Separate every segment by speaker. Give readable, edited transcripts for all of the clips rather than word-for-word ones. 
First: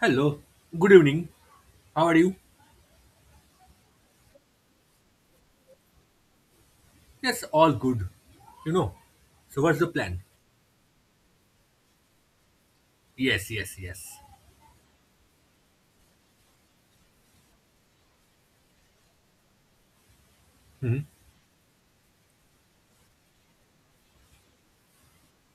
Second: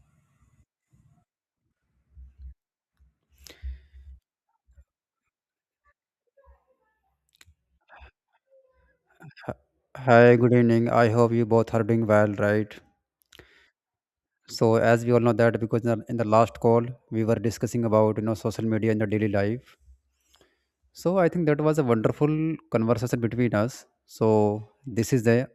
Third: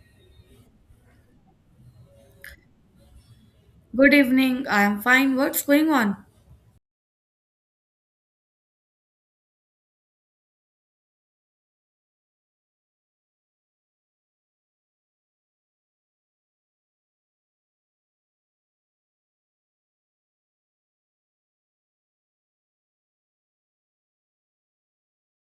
Speaker 1: Hello, good evening. How are you?
Speaker 2: Good evening. I am fine. What's going on?
Speaker 1: Yes, all good. You know,
Speaker 3: Hi,
Speaker 1: so what's the plan?
Speaker 3: hi, good evening. I hope you both are doing well, right?
Speaker 1: Yes, yes, yes.
Speaker 3: So, as we all know that because in the last call we were discussing about social media in the daily life.
Speaker 1: Hmm.
Speaker 3: So, I think that was a wonderful conversation between us. So, this is the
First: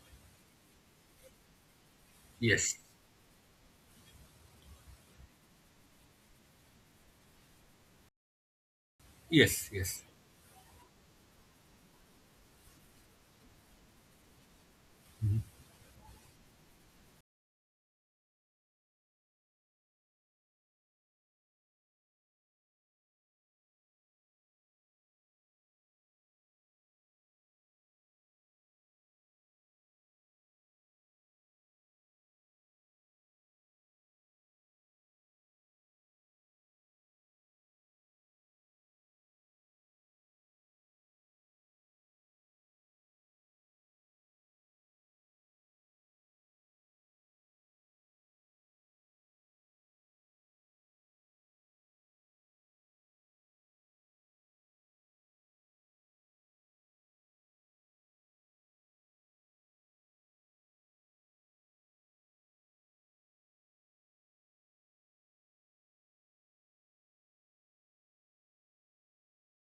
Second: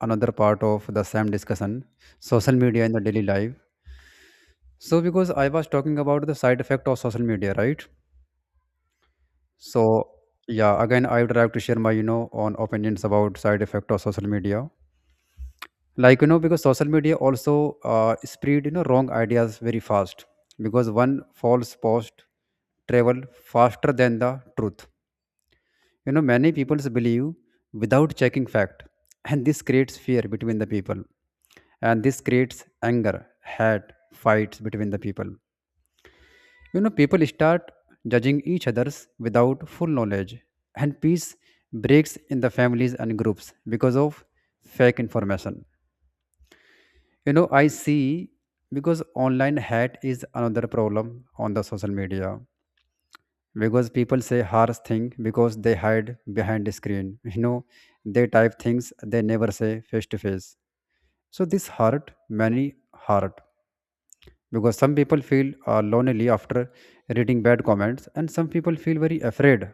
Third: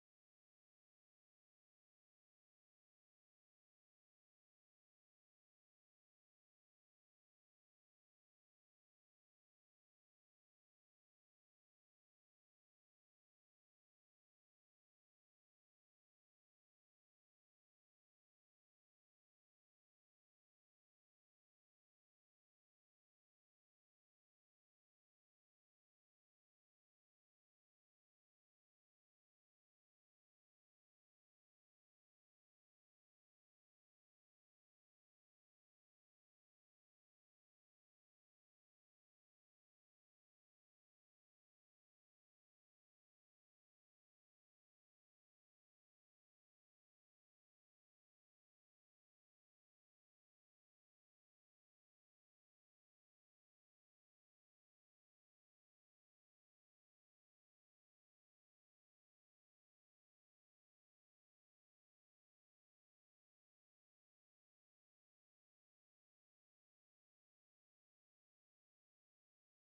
Speaker 3: another part of the same discussion, social
Speaker 1: Yes,
Speaker 3: media in the daily life. So, because I was talking about the side effect of social media, right?
Speaker 1: yes, yes.
Speaker 3: So, yeah, again, I would like to share my on opinions about side effect of social media. Like because social media also spread wrong ideas very fast, because one false post travel faster than the truth. Many people believe without checking fact, and this creates fear between the people, and this creates anger, hate, fights between the people. People start judging each others without full knowledge, and peace breaks in the families and groups because of fake information. I see, because online hate is another problem on the social media, because people say harsh thing because they hide behind the screen. They type things they never say face to face, so this hurt many hurt, because some people feel lonely after reading bad comments, and some people feel very afraid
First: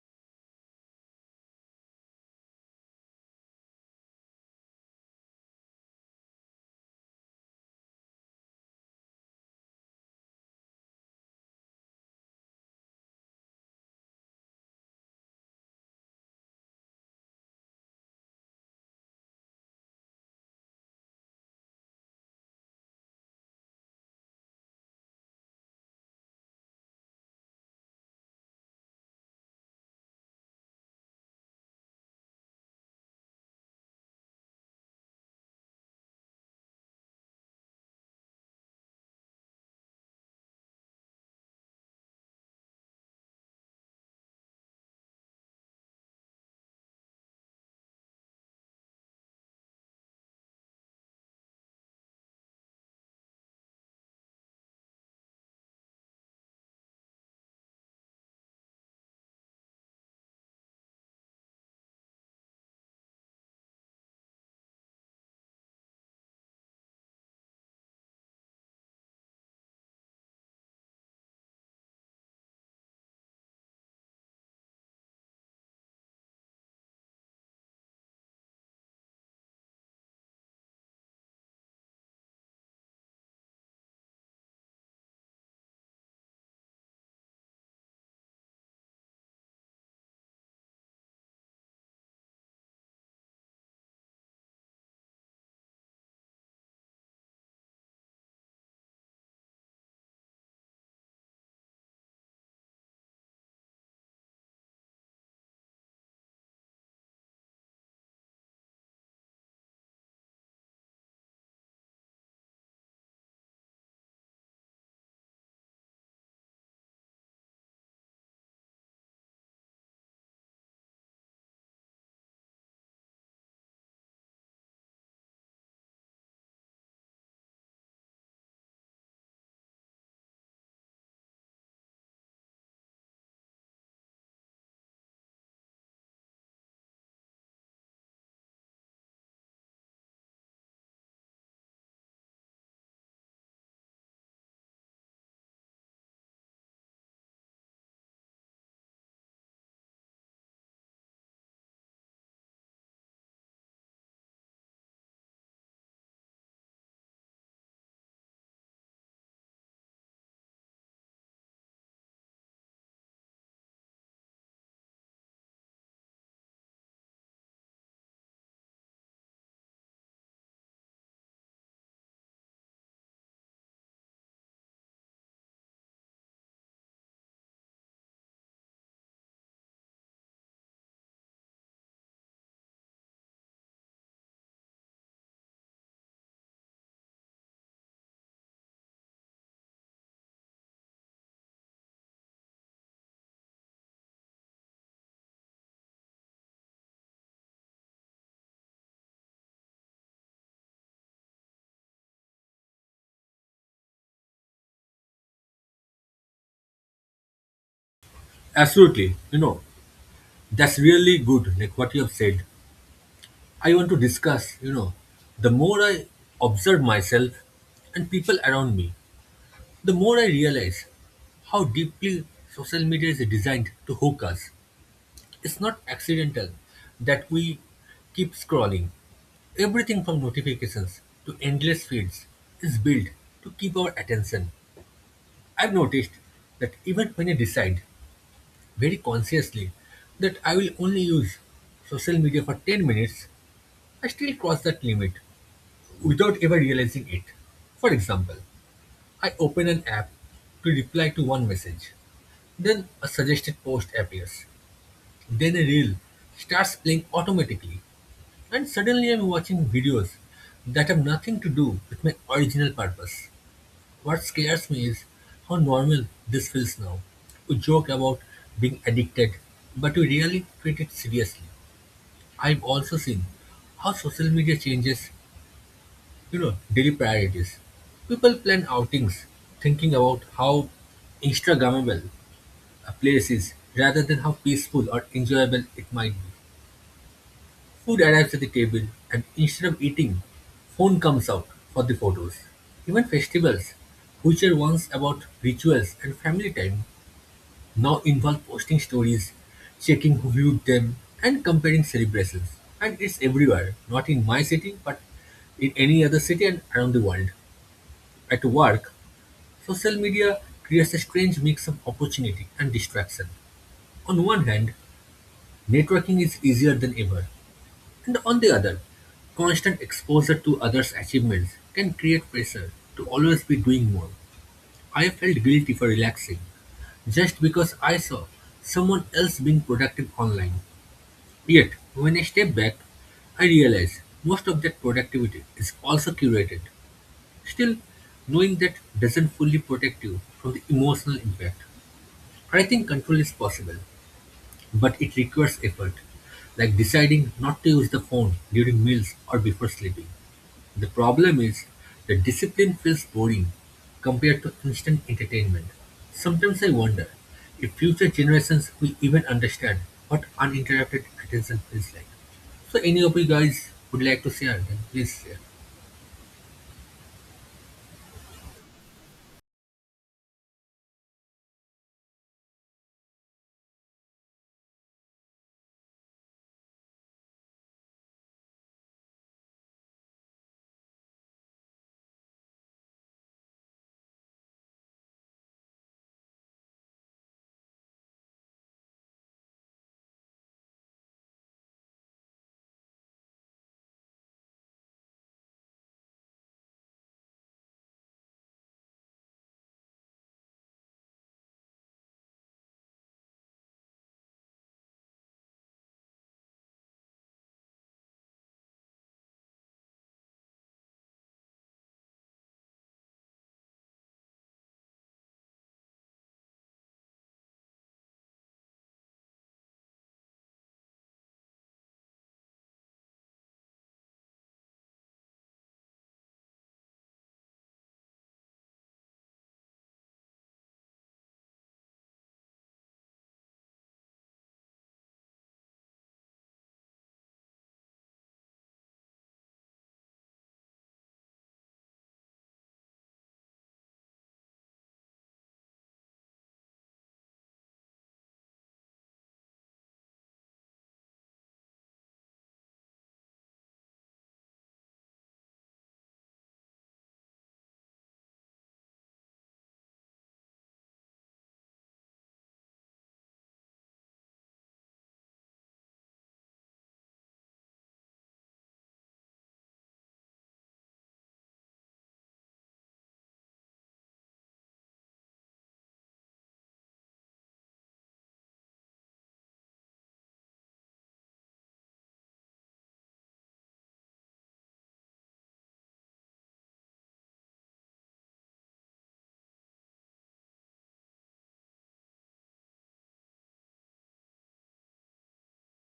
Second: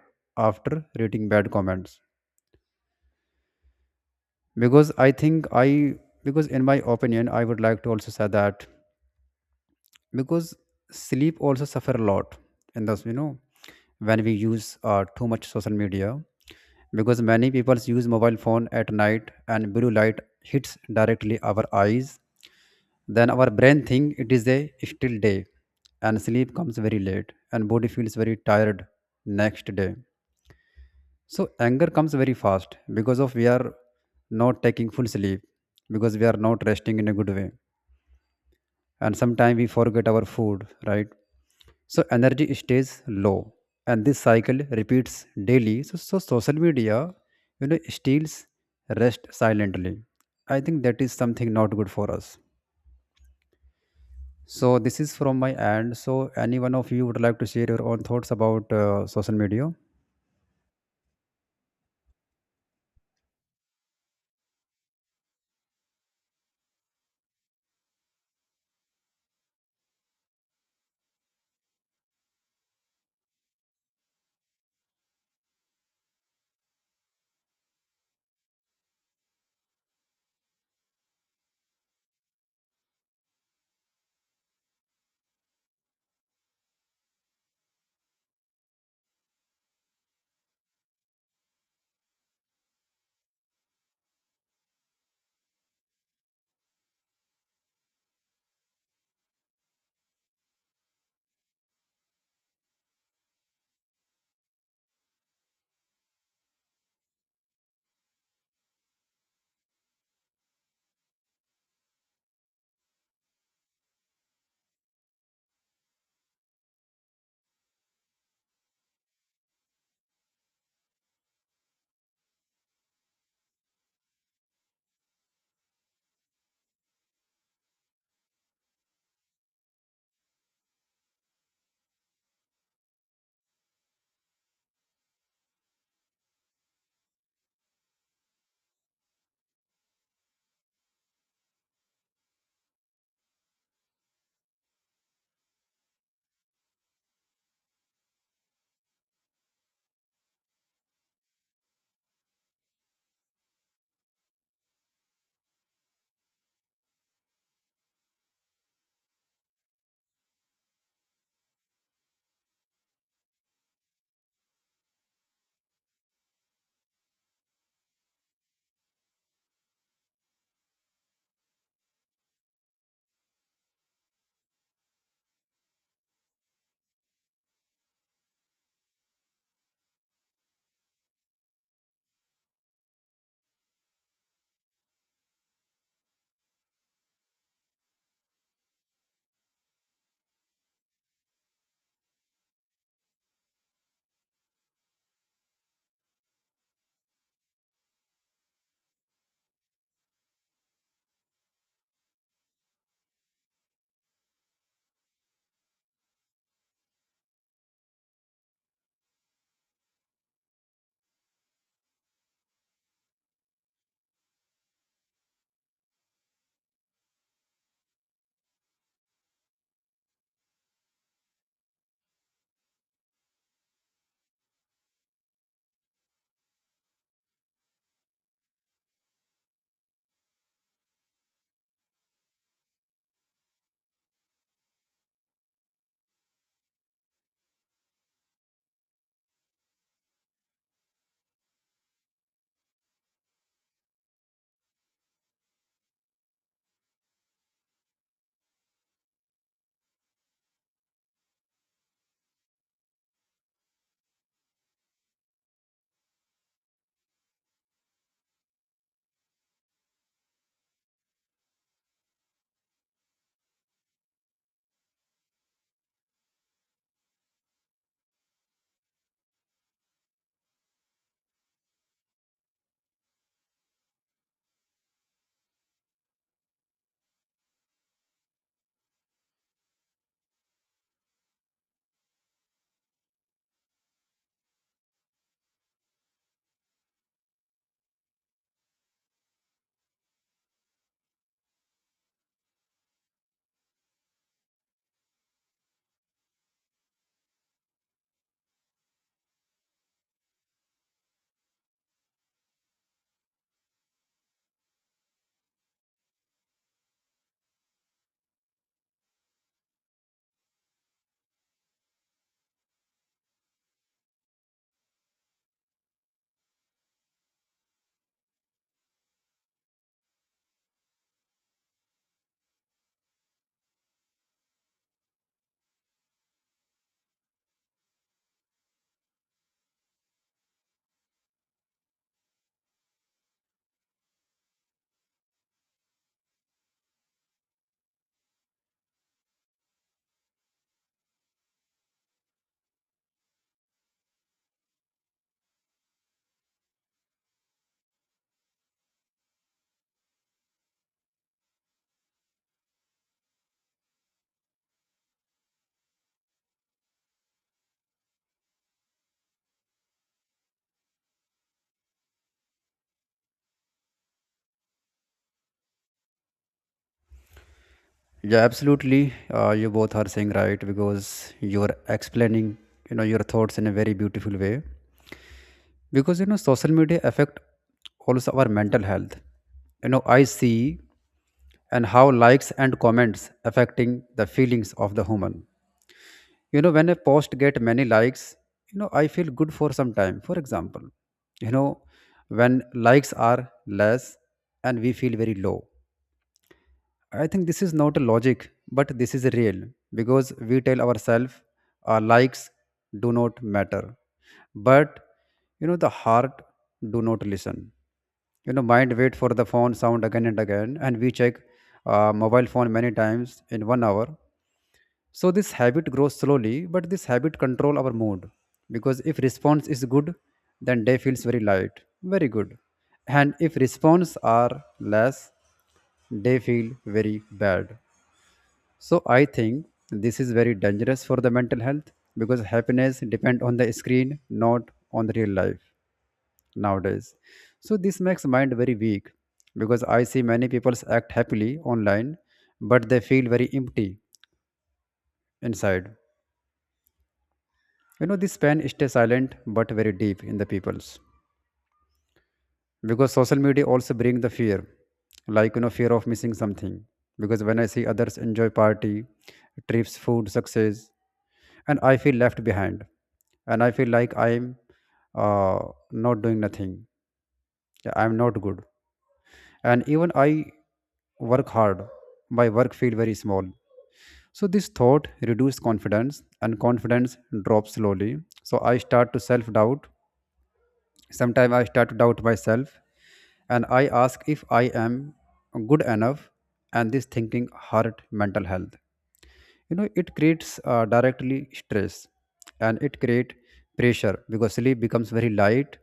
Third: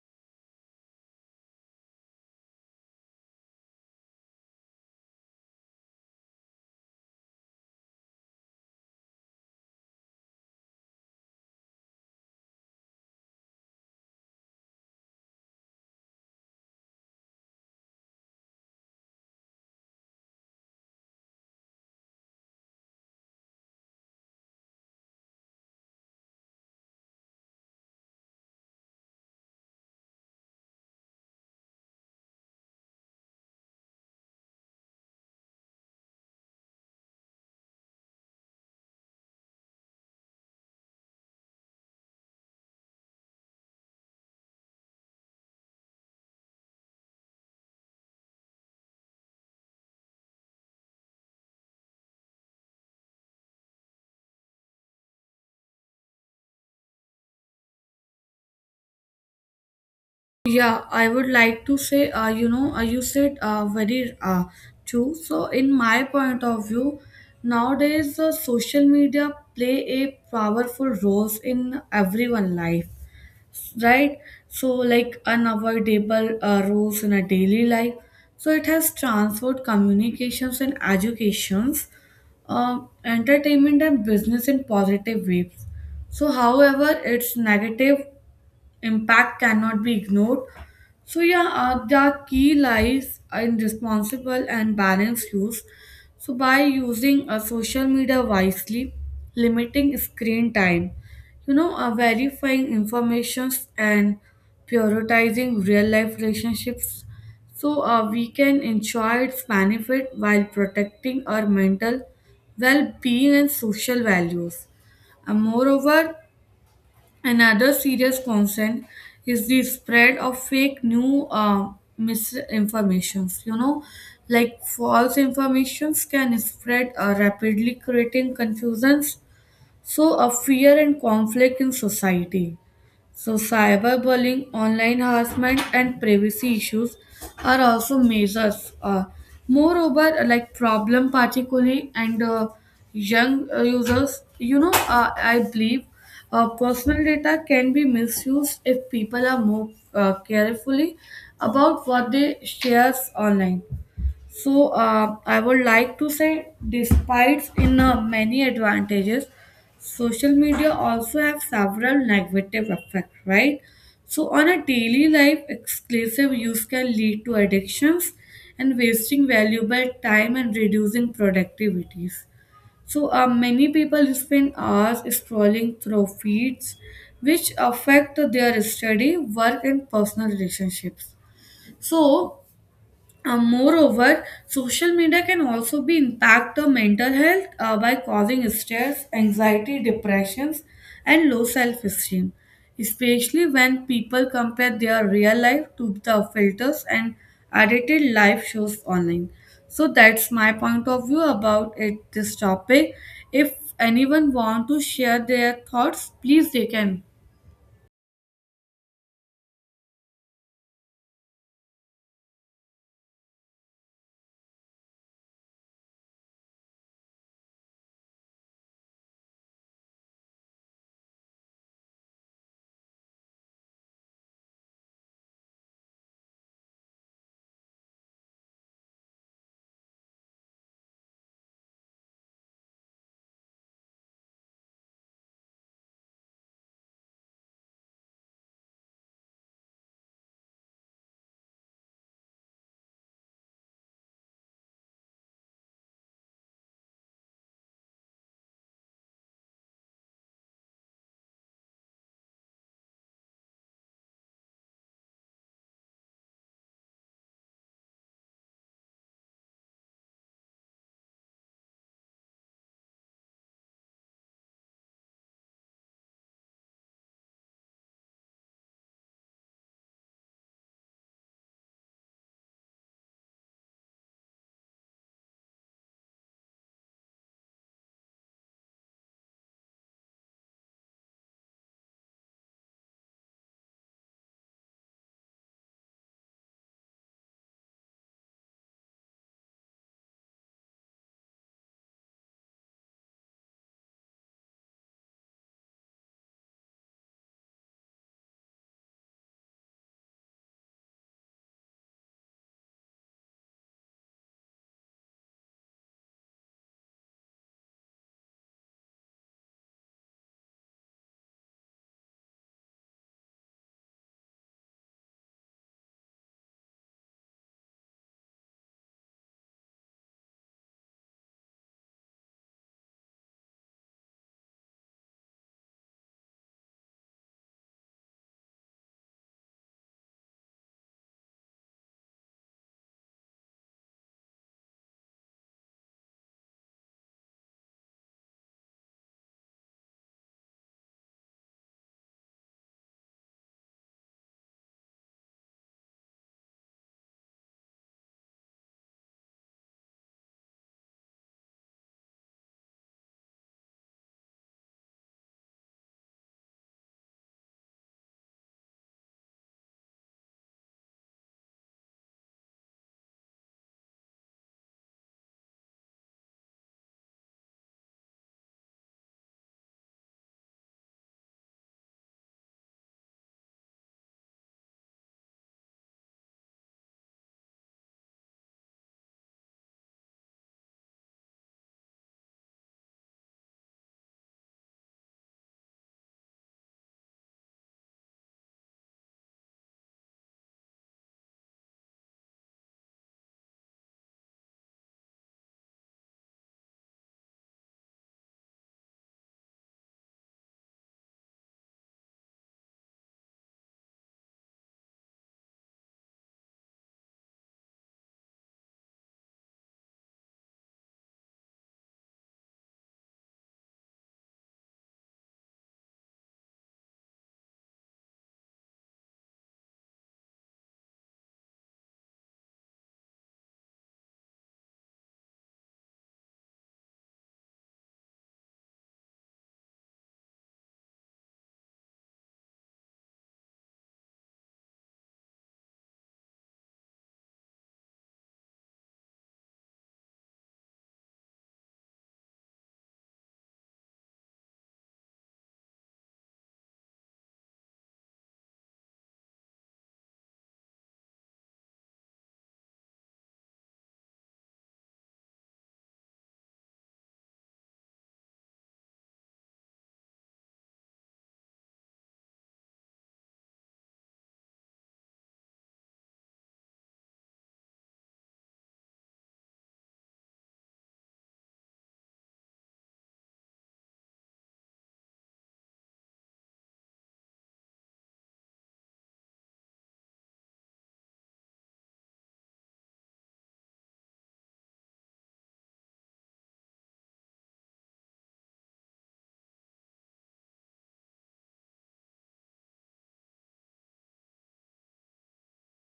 Speaker 3: after reading bad comments. because i think i because in my opinion, I would like to also say that because sleep also suffer a lot. And thus, when we use too much social media, because many people use mobile phone at night, and blue light hits directly our eyes, then our brain think it is a still day, and sleep comes very late and body feels very tired next day. So anger comes very fast because of we are not taking full sleep, because we are not resting in a good way. And sometimes we forget our food, right? So energy stays low, and this cycle repeats daily. So social media, steals rest silently. I think that is something not good for us. So this is from my end. So any one of you would like to share your own thoughts about social media?
Speaker 2: Yeah, I would like to say, you said very true. So, in my point of view, nowadays social media play a powerful role in everyone life, right? So, like unavoidable roles in a daily life. So, it has transformed communications and educations, uh, entertainment and business in positive ways. So, however, its negative impact cannot be ignored. So yeah, the key lies in responsible and balanced use. So by using social media wisely, limiting screen time, verifying informations and prioritizing real life relationships, so we can enjoy its benefit while protecting our mental well-being and social values. And moreover, another serious concern is the spread of fake new misinformations. You know, like false informations can spread rapidly, creating confusions, so a fear and conflict in society. So, cyberbullying, online harassment, and privacy issues are also measures. Moreover, like problem, particularly and young users, I believe personal data can be misused if people are more carefully about what they shares online. So I would like to say, despite in many advantages, social media also have several negative effects, right? So on a daily life, exclusive use can lead to addictions and wasting valuable time and reducing productivities. So many people spend hours scrolling through feeds, which affect their study, work, and personal relationships. So moreover, social media can also be impact the mental health by causing stress, anxiety, depressions, and low self-esteem, especially when people compare their real life to the filters and edited live shows online. So that's my point of view about it, this topic. If anyone want to share their thoughts, please they can.
Speaker 1: Absolutely. You know, that's really good, like what you have said. I want to discuss, you know, the more I observe myself and people around me, the more I realize how deeply social media is designed to hook us. It's not accidental that we keep scrolling. Everything from notifications to endless feeds is built to keep our attention. I've noticed that even when I decide very consciously that I will only use social media for 10 minutes, I still cross that limit without ever realizing it. For example, I open an app to reply to one message. Then a suggested post appears. Then a reel starts playing automatically. And suddenly I'm watching videos that have nothing to do with my original purpose. What scares me is how normal this feels now. We joke about being addicted, but we really treat it seriously. I've also seen how social media changes, you know, daily priorities. People plan outings thinking about how Instagrammable a place is rather than how peaceful or enjoyable it might be. Food arrives at the table, and instead of eating, phone comes out for the photos. Even festivals, which were once about rituals and family time, now involve posting stories, checking who viewed them, and comparing celebrations. And it's everywhere, not in my city, but in any other city and around the world. At work, social media creates a strange mix of opportunity and distraction. On one hand, networking is easier than ever. And on the other, constant exposure to others' achievements can create pressure to always be doing more. I felt guilty for relaxing just because I saw someone else being productive online. Yet, when I step back, I realize most of that productivity is also curated. Still, knowing that doesn't fully protect you from the emotional impact. I think control is possible, but it requires effort, like deciding not to use the phone during meals or before sleeping. The problem is, the discipline feels boring compared to instant entertainment. Sometimes I wonder if future generations will even understand what uninterrupted attention feels like. So any of you guys would like to share, then please share.
Speaker 3: Yeah, absolutely, you both are saying right, because you are explaining your thoughts in a very beautiful way. Because social media affect also our mental health. I see, and how likes and comments affecting the feelings of the human. When a post get many likes, I feel good for some time, for example. you know when likes are less, and we feel very low. I think this is not a logic, but this is real, because we tell ourselves our likes do not matter. But the heart do not listen. Mind wait for the phone sound again and again, and we check mobile phone many times in 1 hour, so this habit grows slowly, but this habit control our mood. Because if response is good, then day feels very light, very good. And if response are less, day feel very bad. So I think this is very dangerous for the mental health, because happiness depend on the screen, not on the real life nowadays. So this makes mind very weak, because I see many people act happily online, but they feel very empty inside. This pain stays silent but very deep in the people's, because social media also bring the fear, like fear of missing something. Because when I see others enjoy party, trips, food, success, and I feel left behind, and I feel like I'm uh, not doing nothing. Yeah, I'm not good, and even I work hard, my work feel very small. So this thought reduces confidence, and confidence drops slowly. So I start to self doubt. Sometimes I start to doubt myself, and I ask if I am good enough, and this thinking hurt mental health. It creates directly stress, and it create pressure because sleep becomes very light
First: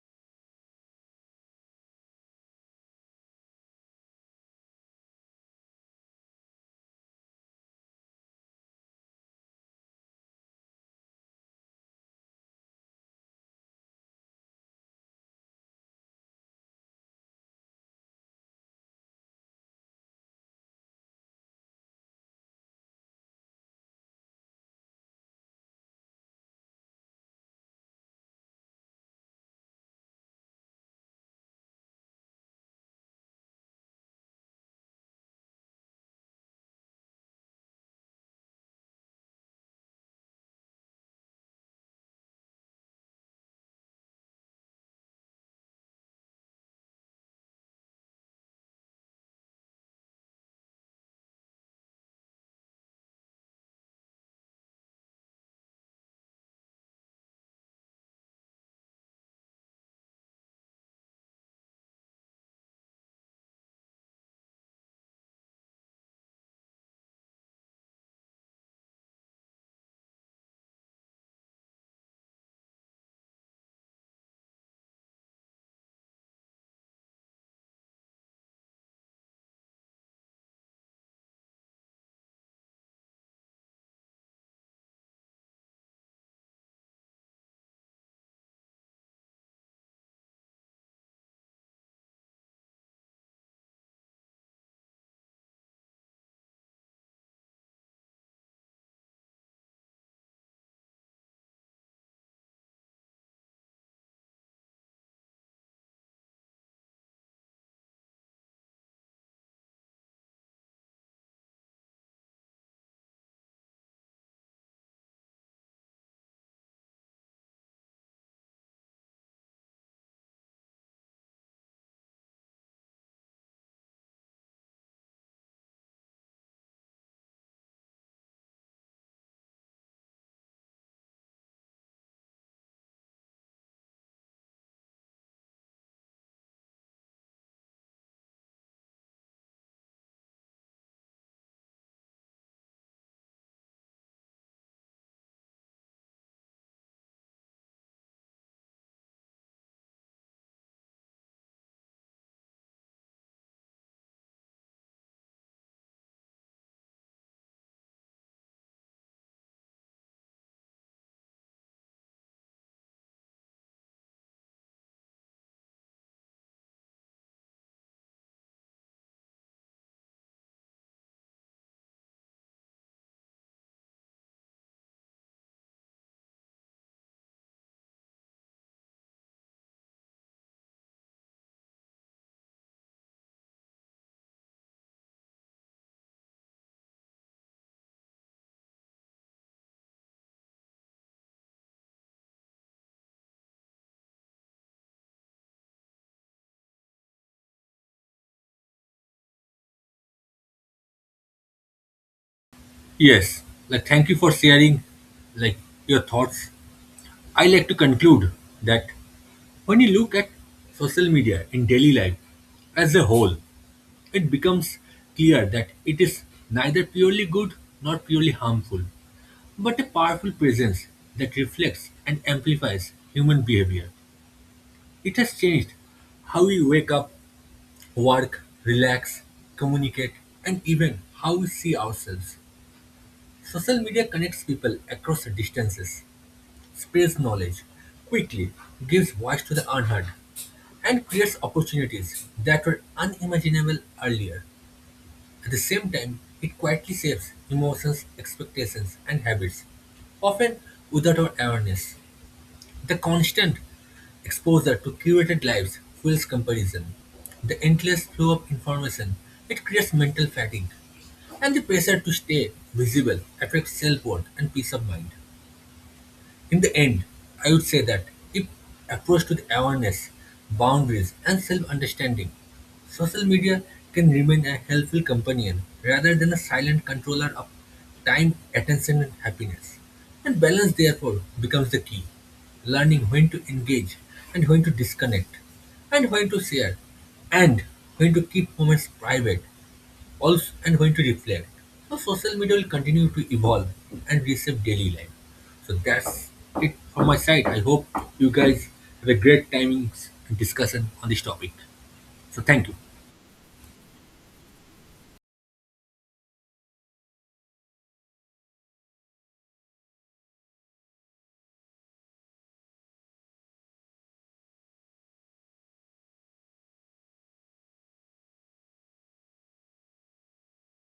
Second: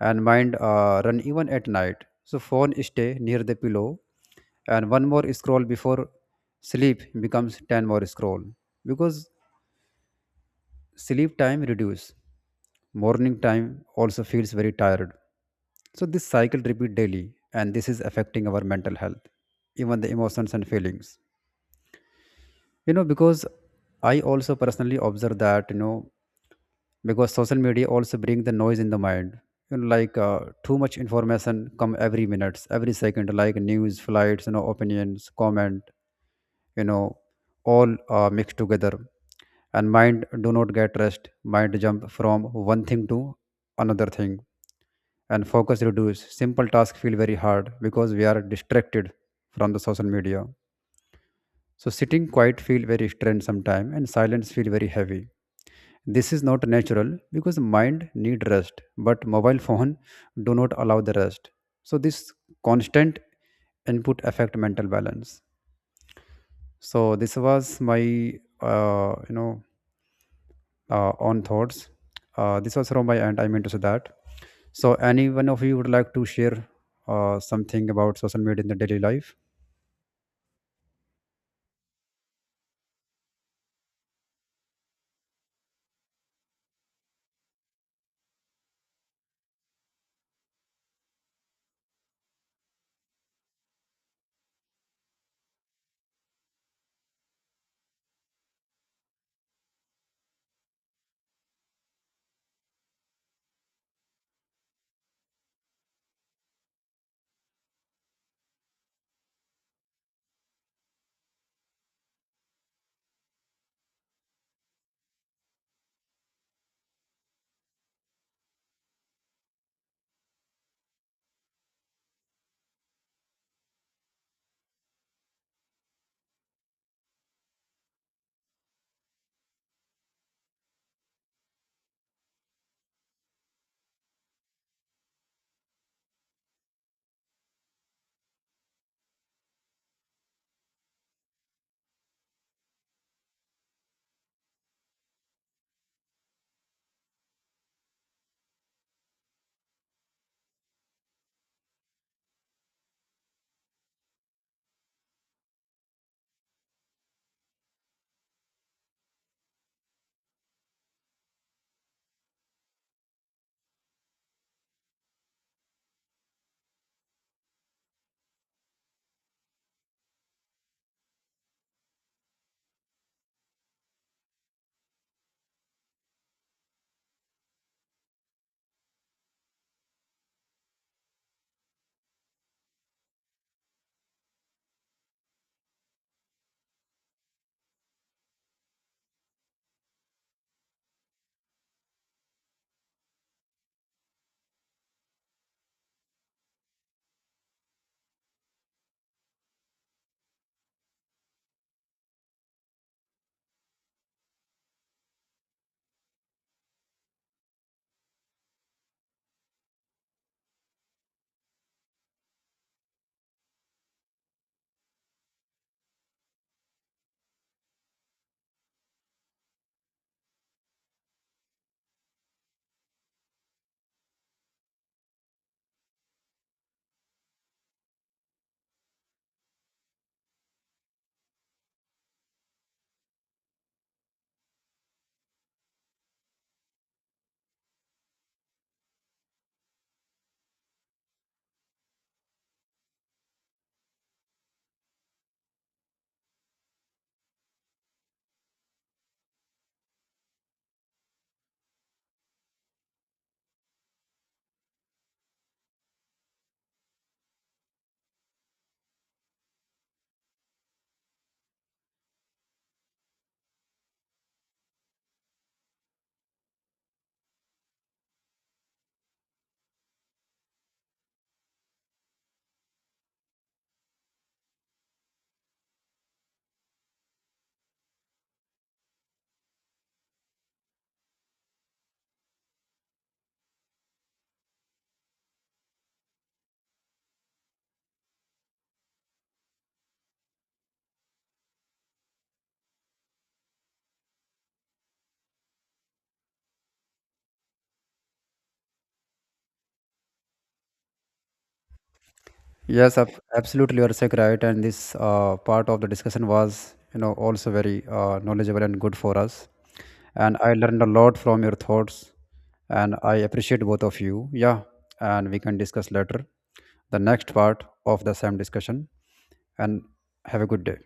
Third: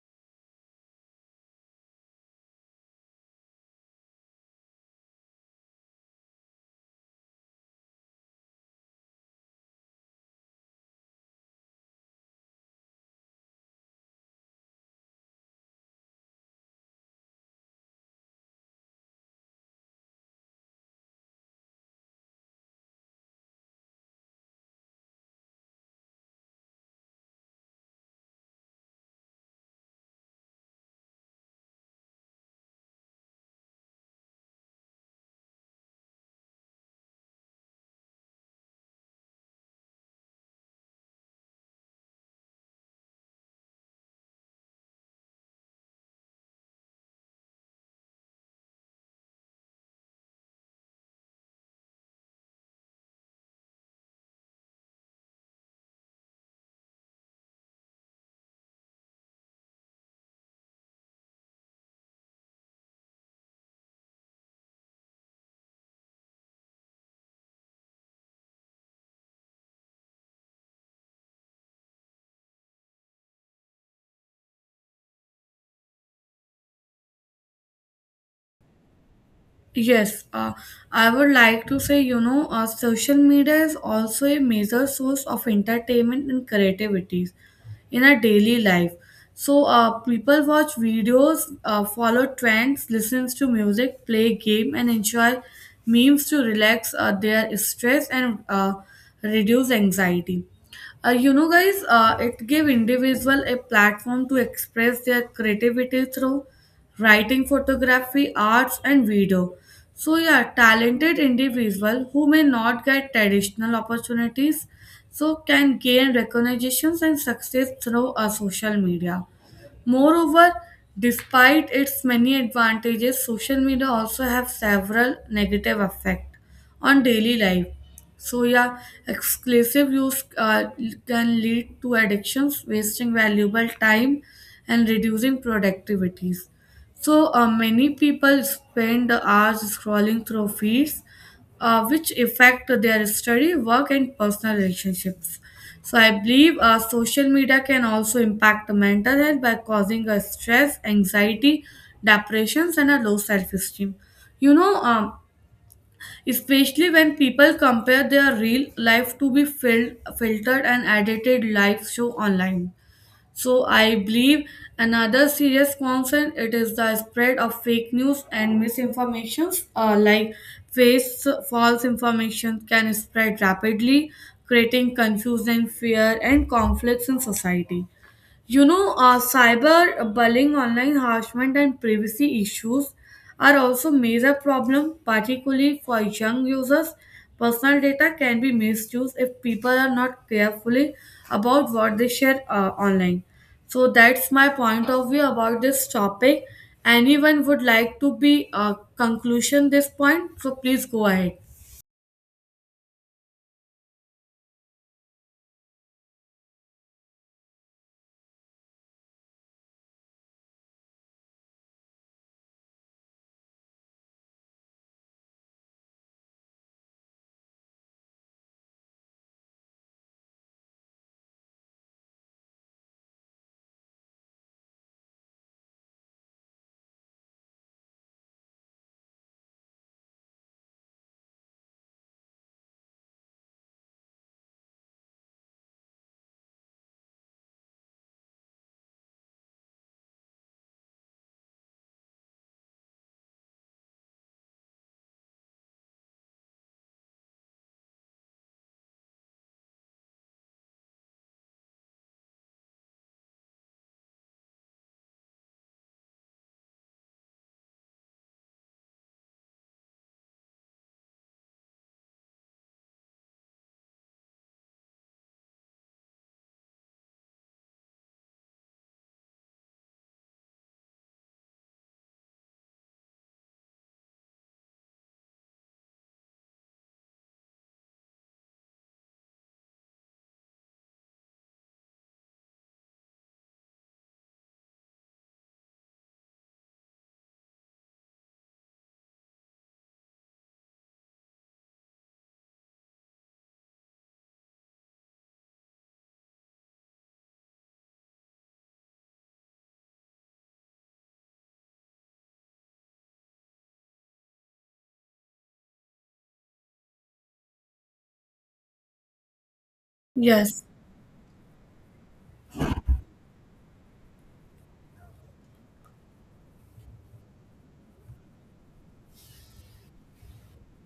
Speaker 3: and mind run even at night. So phone stay near the pillow, and one more scroll before sleep becomes 10 more scroll, because Sleep time reduce. Morning time also feels very tired. So this cycle repeat daily, and this is affecting our mental health, even the emotions and feelings. Because I also personally observe that, because social media also bring the noise in the mind. Like too much information come every minutes, every second, like news, flights, opinions, comment. you know all mixed together, and mind do not get rest, mind jump from one thing to another thing, and focus reduce, simple task feel very hard because we are distracted from the social media. So sitting quiet feel very strained sometime, and silence feel very heavy. This is not natural because mind need rest, but mobile phone do not allow the rest. So this constant input affect mental balance. So this was my uh, you know on thoughts. This was from my end. I meant to say that. So, any one of you would like to share something about social media in the daily life?
Speaker 2: Yes, I would like to say, social media is also a major source of entertainment and creativities in our daily life. So, people watch videos, follow trends, listens to music, play game, and enjoy memes to relax their stress and reduce anxiety. You know, guys, it give individual a platform to express their creativity through writing, photography, arts, and video. So, yeah, talented individual who may not get traditional opportunities so can gain recognitions and success through a social media. Moreover, despite its many advantages, social media also have several negative effect on daily life. So yeah, exclusive use can lead to addictions, wasting valuable time, and reducing productivities. So many people spend hours scrolling through feeds, which affect their study, work, and personal relationships. So I believe social media can also impact the mental health by causing a stress, anxiety, depressions, and a low self-esteem. You know, um, Especially when people compare their real life to be filtered and edited life show online. So I believe another serious concern it is the spread of fake news and misinformations like face false information can spread rapidly, creating confusion, fear and conflicts in society. Cyber bullying, online harassment, and privacy issues are also major problem, particularly for young users. Personal data can be misused if people are not carefully about what they share online. So that's my point of view about this topic. Anyone would like to be conclusion this point? So please go ahead.
Speaker 1: Yes, like thank you for sharing, like your thoughts. I like to conclude that when you look at social media in daily life as a whole, it becomes clear that it is neither purely good nor purely harmful, but a powerful presence that reflects and amplifies human behavior. It has changed how we wake up, work, relax, communicate, and even how we see ourselves. Social media connects people across distances, spreads knowledge quickly, gives voice to the unheard, and creates opportunities that were unimaginable earlier. At the same time, it quietly shapes emotions, expectations, and habits, often without our awareness. The constant exposure to curated lives fuels comparison. The endless flow of information, it creates mental fatigue. And the pressure to stay visible affects self-worth and peace of mind. In the end, I would say that if approached with awareness, boundaries, and self understanding, social media can remain a helpful companion rather than a silent controller of time, attention, and happiness. And balance, therefore, becomes the key. Learning when to engage and when to disconnect, and when to share, and when to keep moments private also, and when to reflect. So social media will continue to evolve and reshape daily life. So that's it from my side. I hope you guys have a great timings and discussion on this topic. So thank you.
Speaker 3: Yes, absolutely. You are so right. And this part of the discussion was, also very knowledgeable and good for us. And I
Speaker 2: Yes.
Speaker 3: learned a lot from your thoughts, and I appreciate both of you. Yeah, and we can discuss later the next part of the same discussion. And have a good day.